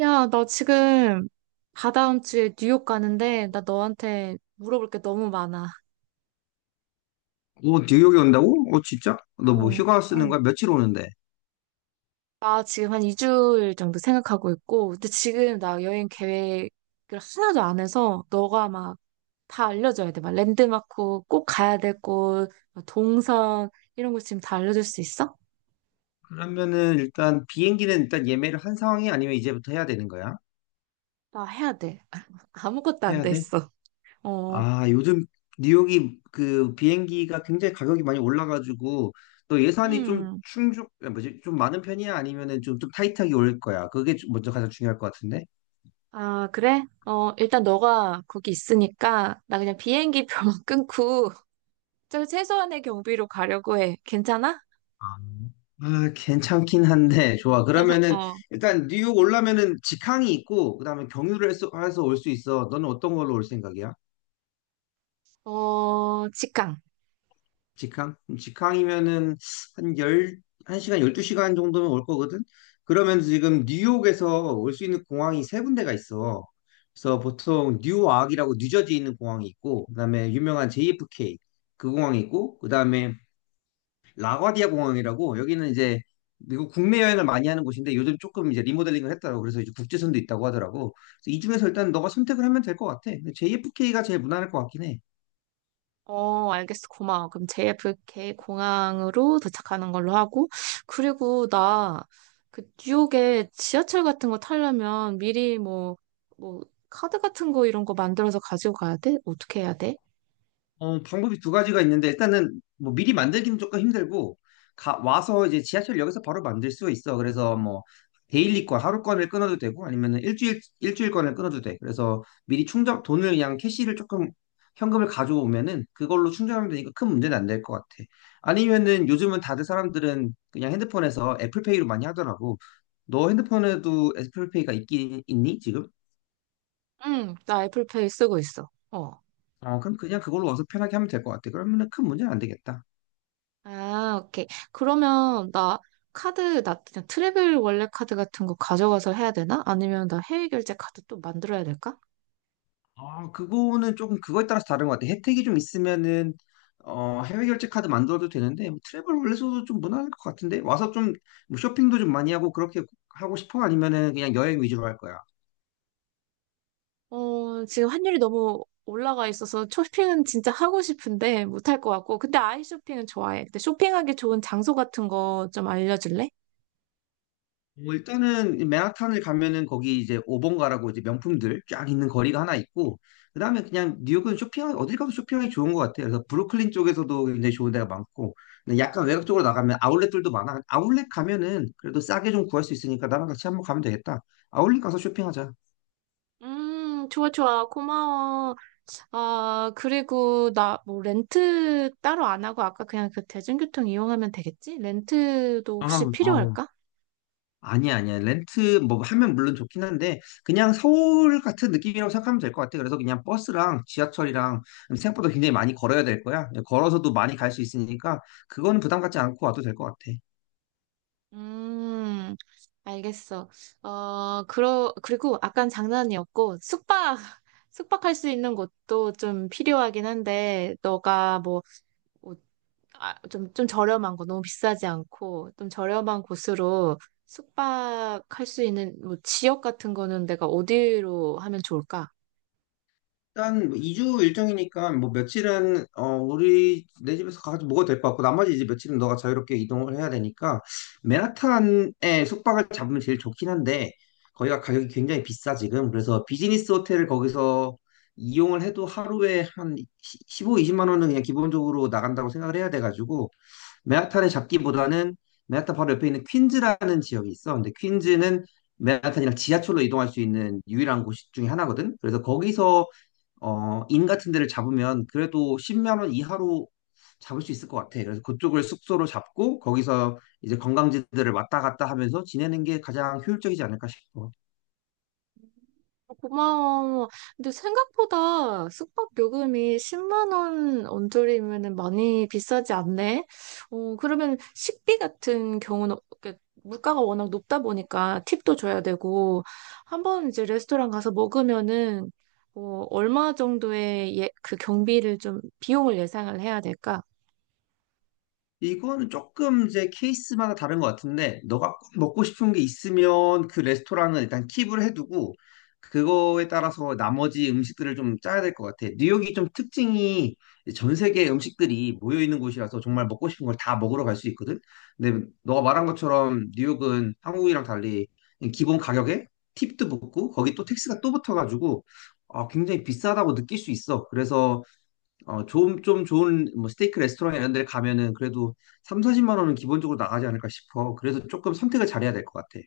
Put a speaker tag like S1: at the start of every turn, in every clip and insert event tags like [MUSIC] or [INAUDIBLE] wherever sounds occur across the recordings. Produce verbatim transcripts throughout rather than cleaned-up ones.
S1: 야, 나 지금 다다음 주에 뉴욕 가는데 나 너한테 물어볼 게 너무 많아.
S2: 오, 뉴욕에 온다고? 오, 진짜? 너 뭐
S1: 어,
S2: 휴가 쓰는
S1: 응.
S2: 거야? 며칠 오는데?
S1: 나 지금 한 이 주일 정도 생각하고 있고, 근데 지금 나 여행 계획을 하나도 안 해서 너가 막 다 알려줘야 돼. 막 랜드마크 꼭 가야 될 곳, 막 동선 이런 거 지금 다 알려줄 수 있어?
S2: 그러면은 일단 비행기는 일단 예매를 한 상황이 아니면 이제부터 해야 되는 거야?
S1: 나 해야 돼. [LAUGHS] 아무것도 안
S2: 해야
S1: 돼
S2: 돼?
S1: 있어. 어,
S2: 아, 요즘 뉴욕이 그 비행기가 굉장히 가격이 많이 올라가지고 너 예산이 좀
S1: 음.
S2: 충족, 아, 뭐지? 좀 많은 편이야? 아니면은 좀, 좀 타이트하게 올 거야? 그게 좀 먼저 가장 중요할 것 같은데?
S1: 아, 그래? 어, 일단 너가 거기 있으니까 나 그냥 비행기표만 [LAUGHS] 끊고 저 최소한의 경비로 가려고 해. 괜찮아?
S2: 아, 괜찮긴 한데, 좋아.
S1: [LAUGHS]
S2: 그러면은
S1: 어,
S2: 일단 뉴욕 올라면은 직항이 있고, 그 다음에 경유를 해서 올 수 있어. 너는 어떤 걸로 올 생각이야?
S1: 어, 직항.
S2: 직항? 그럼 직항이면은 한 열, 한시간 열두 시간 정도면 올 거거든? 그러면 지금 뉴욕에서 올 수 있는 공항이 세 군데가 있어. 그래서 보통 뉴아크이라고 뉴저지에 있는 공항이 있고, 그다음에 유명한 제이에프케이 그 공항이 있고, 그다음에 라과디아 공항이라고 여기는 이제 미국 국내 여행을 많이 하는 곳인데 요즘 조금 이제 리모델링을 했더라고. 그래서 이제 국제선도 있다고 하더라고. 그래서 이 중에서 일단 너가 선택을 하면 될 것 같아. 제이에프케이가 제일 무난할 것 같긴 해.
S1: 어, 알겠어. 고마워. 그럼 제이에프케이 공항으로 도착하는 걸로 하고. 그리고 나, 그, 뉴욕에 지하철 같은 거 타려면 미리 뭐, 뭐, 카드 같은 거 이런 거 만들어서 가지고 가야 돼? 어떻게 해야 돼?
S2: 어, 방법이 두 가지가 있는데 일단은 뭐 미리 만들기는 조금 힘들고 가, 와서 이제 지하철역에서 바로 만들 수 있어. 그래서 뭐 데일리권 하루권을 끊어도 되고 아니면은 일주일 일주일권을 끊어도 돼. 그래서 미리 충전 돈을 그냥 캐시를 조금 현금을 가져오면은 그걸로 충전하면 되니까 큰 문제는 안 될 것 같아. 아니면은 요즘은 다들 사람들은 그냥 핸드폰에서 애플페이로 많이 하더라고. 너 핸드폰에도 애플페이가 있긴 있니 지금?
S1: 응, 나 애플페이 쓰고 있어. 어.
S2: 어, 그럼 그냥 그걸로 와서 편하게 하면 될 것 같아. 그러면은 큰 문제는 안 되겠다.
S1: 아, 오케이. 그러면 나 카드, 나 그냥 트래블 원래 카드 같은 거 가져가서 해야 되나? 아니면 나 해외 결제 카드 또 만들어야 될까?
S2: 아, 그거는 조금 그거에 따라서 다른 것 같아. 혜택이 좀 있으면은 어, 해외 결제 카드 만들어도 되는데 뭐 트래블 월렛으로도 좀 무난할 것 같은데 와서 좀뭐 쇼핑도 좀 많이 하고 그렇게 하고 싶어? 아니면은 그냥 여행 위주로 할 거야?
S1: 어, 지금 환율이 너무 올라가 있어서 쇼핑은 진짜 하고 싶은데 못할 것 같고. 근데 아이 쇼핑은 좋아해. 근데 쇼핑하기 좋은 장소 같은 거 좀 알려줄래?
S2: 뭐 일단은 맨하탄을 가면은 거기 이제 오번가라고 이제 명품들 쫙 있는 거리가 하나 있고 그다음에 그냥 뉴욕은 쇼핑하기 어딜 가도 쇼핑하기 좋은 것 같아요. 그래서 브루클린 쪽에서도 굉장히 좋은 데가 많고 근데 약간 외곽 쪽으로 나가면 아울렛들도 많아. 아울렛 가면은 그래도 싸게 좀 구할 수 있으니까 나랑 같이 한번 가면 되겠다. 아울렛 가서 쇼핑하자.
S1: 음, 좋아, 좋아. 고마워. 아, 그리고 나 뭐 렌트 따로 안 하고 아까 그냥 그 대중교통 이용하면 되겠지? 렌트도
S2: 아,
S1: 혹시
S2: 어.
S1: 필요할까?
S2: 아니야, 아니야. 렌트 뭐 하면 물론 좋긴 한데 그냥 서울 같은 느낌이라고 생각하면 될 것 같아. 그래서 그냥 버스랑 지하철이랑 생각보다 굉장히 많이 걸어야 될 거야. 걸어서도 많이 갈 수 있으니까 그거는 부담 갖지 않고 와도 될 것 같아.
S1: 음, 알겠어. 어, 그러, 그리고 아깐 장난이었고, 숙박, [LAUGHS] 숙박할 수 있는 곳도 좀 필요하긴 한데, 너가 뭐, 뭐, 아, 좀, 좀 저렴한 거, 너무 비싸지 않고, 좀 저렴한 곳으로 숙박할 수 있는 뭐 지역 같은 거는 내가 어디로 하면 좋을까?
S2: 일단 뭐 이 주 일정이니까 뭐 며칠은 어 우리 내 집에서 가지고 먹어도 될 것 같고 나머지 이제 며칠은 너가 자유롭게 이동을 해야 되니까 맨하탄에 숙박을 잡으면 제일 좋긴 한데 거기가 가격이 굉장히 비싸 지금 그래서 비즈니스 호텔을 거기서 이용을 해도 하루에 한 십오, 이십만 원은 그냥 기본적으로 나간다고 생각을 해야 돼가지고 맨하탄에 잡기보다는 맨하탄 바로 옆에 있는 퀸즈라는 지역이 있어 근데 퀸즈는 맨하탄이랑 지하철로 이동할 수 있는 유일한 곳 중에 하나거든 그래서 거기서 어, 인 같은 데를 잡으면 그래도 십만 원 이하로 잡을 수 있을 것 같아. 그래서 그쪽을 숙소로 잡고 거기서 이제 관광지들을 왔다 갔다 하면서 지내는 게 가장 효율적이지 않을까 싶어.
S1: 고마워. 근데 생각보다 숙박 요금이 십만 원 언저리면 많이 비싸지 않네. 어, 그러면 식비 같은 경우는 이렇게 물가가 워낙 높다 보니까 팁도 줘야 되고 한번 이제 레스토랑 가서 먹으면은 어, 얼마 정도의 예, 그 경비를 좀 비용을 예상을 해야 될까?
S2: 이거는 조금 이제 케이스마다 다른 것 같은데, 너가 꼭 먹고 싶은 게 있으면 그 레스토랑은 일단 킵을 해두고, 그거에 따라서 나머지 음식들을 좀 짜야 될 것 같아. 뉴욕이 좀 특징이 전 세계 음식들이 모여 있는 곳이라서 정말 먹고 싶은 걸 다 먹으러 갈 수 있거든. 근데 너가 말한 것처럼 뉴욕은 한국이랑 달리 기본 가격에 팁도 붙고 거기 또 택스가 또 붙어가지고 아, 굉장히 비싸다고 느낄 수 있어. 그래서 어, 좀, 좀 좋은 뭐 스테이크 레스토랑 이런 데 가면은 그래도 삼, 사십만 원은 기본적으로 나가지 않을까 싶어. 그래서 조금 선택을 잘해야 될 것 같아.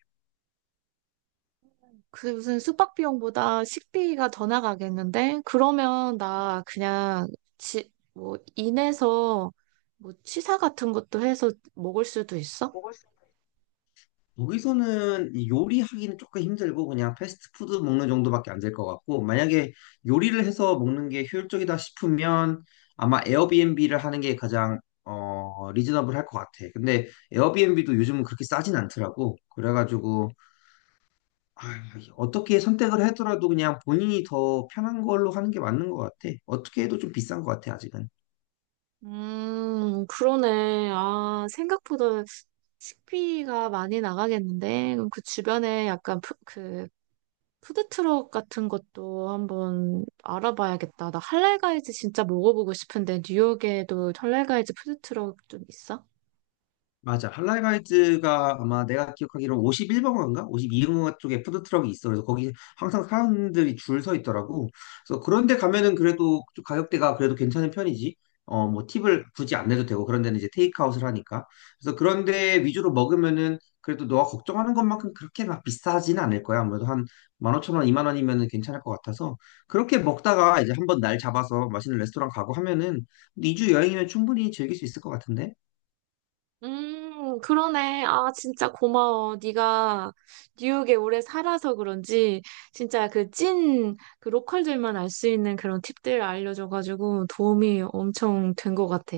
S1: 그게 무슨 숙박 비용보다 식비가 더 나가겠는데? 그러면 나 그냥 지, 뭐 인해서 뭐 취사 같은 것도 해서 먹을 수도 있어?
S2: 여기서는 이 요리하기는 조금 힘들고 그냥 패스트푸드 먹는 정도밖에 안 될 것 같고 만약에 요리를 해서 먹는 게 효율적이다 싶으면 아마 에어비앤비를 하는 게 가장 어, 리즈너블할 것 같아. 근데 에어비앤비도 요즘은 그렇게 싸진 않더라고. 그래가지고 아, 어떻게 선택을 하더라도 그냥 본인이 더 편한 걸로 하는 게 맞는 것 같아. 어떻게 해도 좀 비싼 것 같아, 아직은.
S1: 음, 그러네. 아, 생각보다 식비가 많이 나가겠는데? 그럼 그 주변에 약간 푸, 그 푸드트럭 같은 것도 한번 알아봐야겠다. 나 할랄가이즈 진짜 먹어보고 싶은데 뉴욕에도 할랄가이즈 푸드트럭 좀 있어?
S2: 맞아. 할랄가이즈가 아마 내가 기억하기로 오십일 번가인가? 오십이 번가 쪽에 푸드트럭이 있어. 그래서 거기 항상 사람들이 줄 서 있더라고. 그래서 그런데 가면은 그래도 좀 가격대가 그래도 괜찮은 편이지. 어, 뭐 팁을 굳이 안 내도 되고 그런 데는 이제 테이크아웃을 하니까. 그래서 그런 데 위주로 먹으면은 그래도 너가 걱정하는 것만큼 그렇게 막 비싸지는 않을 거야. 아무래도 한 만 오천 원, 이만 원이면은 괜찮을 것 같아서 그렇게 먹다가 이제 한번 날 잡아서 맛있는 레스토랑 가고 하면은 이 주 여행이면 충분히 즐길 수 있을 것 같은데.
S1: 음, 그러네. 아, 진짜 고마워. 네가 뉴욕에 오래 살아서 그런지 진짜 그 찐 그 로컬들만 알 수 있는 그런 팁들 알려줘가지고 도움이 엄청 된 것 같아.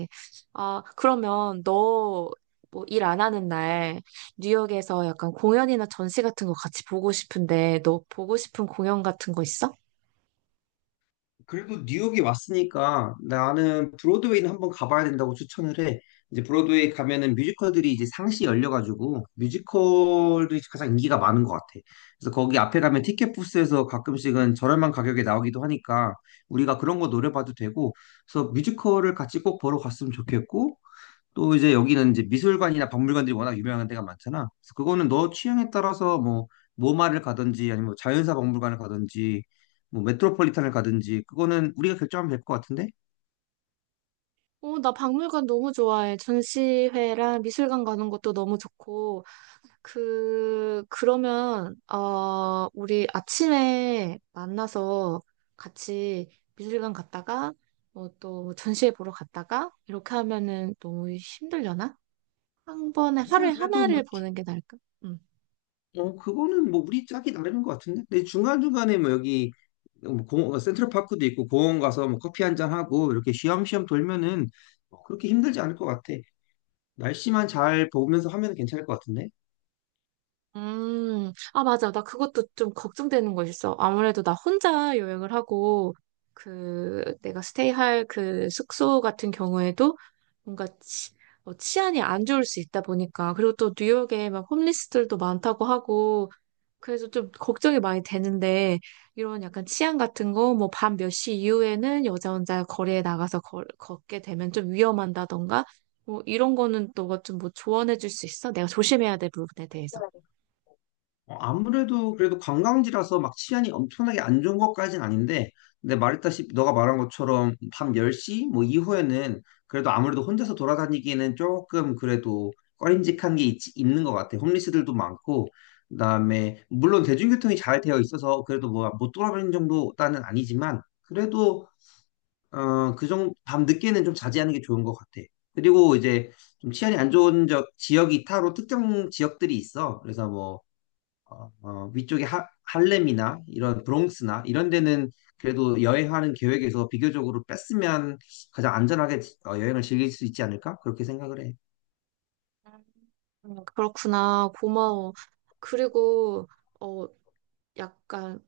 S1: 아, 그러면 너 뭐 일 안 하는 날 뉴욕에서 약간 공연이나 전시 같은 거 같이 보고 싶은데 너 보고 싶은 공연 같은 거 있어?
S2: 그래도 뉴욕이 왔으니까 나는 브로드웨이는 한번 가봐야 된다고 추천을 해. 이제 브로드웨이 가면은 뮤지컬들이 이제 상시 열려가지고 뮤지컬들이 가장 인기가 많은 것 같아. 그래서 거기 앞에 가면 티켓 부스에서 가끔씩은 저렴한 가격에 나오기도 하니까 우리가 그런 거 노려봐도 되고, 그래서 뮤지컬을 같이 꼭 보러 갔으면 좋겠고, 또 이제 여기는 이제 미술관이나 박물관들이 워낙 유명한 데가 많잖아. 그래서 그거는 너 취향에 따라서 뭐 모마를 가든지 아니면 자연사 박물관을 가든지 뭐 메트로폴리탄을 가든지 그거는 우리가 결정하면 될 것 같은데?
S1: 어, 나 박물관 너무 좋아해. 전시회랑 미술관 가는 것도 너무 좋고, 그, 그러면, 어, 우리 아침에 만나서 같이 미술관 갔다가, 뭐 또 전시회 보러 갔다가, 이렇게 하면은 너무 힘들려나? 한 번에 하루에
S2: 아니야 그래도 뭐
S1: 하나를
S2: 주-
S1: 보는 게 나을까? 응.
S2: 어, 그거는 뭐 우리 짝이 나름인 것 같은데? 근데 중간중간에 뭐 여기 어, 뭐 공, 센트럴파크도 있고 공원 가서 뭐 커피 한 잔 하고 이렇게 쉬엄쉬엄 돌면은 뭐 그렇게 힘들지 않을 것 같아. 날씨만 잘 보면서 하면 괜찮을 것 같은데?
S1: 음, 아, 맞아. 나 그것도 좀 걱정되는 거 있어. 아무래도 나 혼자 여행을 하고, 그, 내가 스테이할 그 숙소 같은 경우에도 뭔가 치, 어, 치안이 안 좋을 수 있다 보니까. 그리고 또 뉴욕에 막 홈리스들도 많다고 하고, 그래서 좀 걱정이 많이 되는데, 이런 약간 치안 같은 거, 뭐 밤 몇 시 이후에는 여자 혼자 거리에 나가서 걸, 걷게 되면 좀 위험한다던가, 뭐 이런 거는 너가 좀 뭐 조언해 줄 수 있어? 내가 조심해야 될 부분에 대해서.
S2: 어, 아무래도 그래도 관광지라서 막 치안이 엄청나게 안 좋은 것까진 아닌데, 근데 말했다시피 너가 말한 것처럼 밤 열 시 뭐 이후에는 그래도 아무래도 혼자서 돌아다니기에는 조금 그래도 꺼림직한 게 있, 있는 것 같아. 홈리스들도 많고, 그다음에 물론 대중교통이 잘 되어 있어서 그래도 뭐 못 돌아다니는 정도는 아니지만 그래도 어, 그 정도 밤 늦게는 좀 자제하는 게 좋은 것 같아. 그리고 이제 좀 치안이 안 좋은 적, 지역이 따로 특정 지역들이 있어. 그래서 뭐 어, 어, 위쪽에 하, 할렘이나 이런 브롱스나 이런 데는 그래도 여행하는 계획에서 비교적으로 뺐으면 가장 안전하게 지- 어, 여행을 즐길 수 있지 않을까? 그렇게 생각을 해.
S1: 음, 그렇구나. 고마워. 그리고, 어, 약간,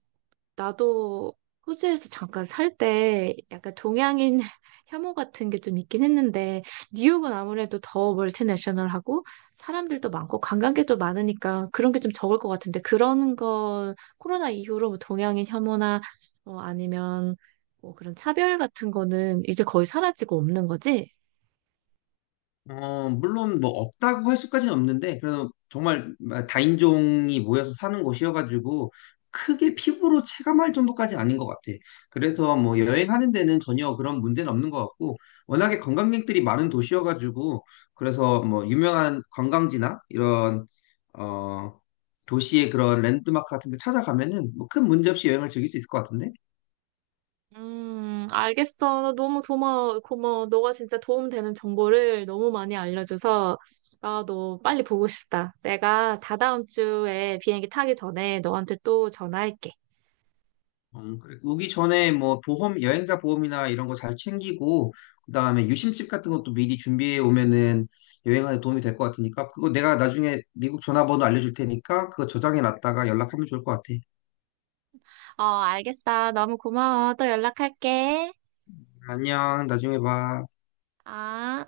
S1: 나도 호주에서 잠깐 살 때 약간 동양인 [LAUGHS] 혐오 같은 게 좀 있긴 했는데 뉴욕은 아무래도 더 멀티내셔널하고 사람들도 많고 관광객도 많으니까 그런 게 좀 적을 것 같은데 그런 건 코로나 이후로 뭐 동양인 혐오나 뭐 아니면 뭐 그런 차별 같은 거는 이제 거의 사라지고 없는 거지?
S2: 어, 물론 뭐 없다고 할 수까지는 없는데 그래서 정말 다인종이 모여서 사는 곳이어가지고 크게 피부로 체감할 정도까지 아닌 것 같아. 그래서 뭐 여행하는 데는 전혀 그런 문제는 없는 것 같고 워낙에 관광객들이 많은 도시여가지고 그래서 뭐 유명한 관광지나 이런 어 도시의 그런 랜드마크 같은 데 찾아가면은 뭐 큰 문제 없이 여행을 즐길 수 있을 것 같은데?
S1: 음, 알겠어. 나 너무 고마워. 고마워. 너가 진짜 도움되는 정보를 너무 많이 알려줘서 아 너 빨리 보고 싶다. 내가 다다음 주에 비행기 타기 전에 너한테 또 전화할게.
S2: 음, 그래. 오기 전에 뭐 보험, 여행자 보험이나 이런 거 잘 챙기고, 그다음에 유심칩 같은 것도 미리 준비해 오면은 여행하는 도움이 될 것 같으니까, 그거 내가 나중에 미국 전화번호 알려줄 테니까, 그거 저장해 놨다가 연락하면 좋을 것 같아.
S1: 어, 알겠어. 너무 고마워. 또 연락할게.
S2: 안녕, 나중에 봐.
S1: 아.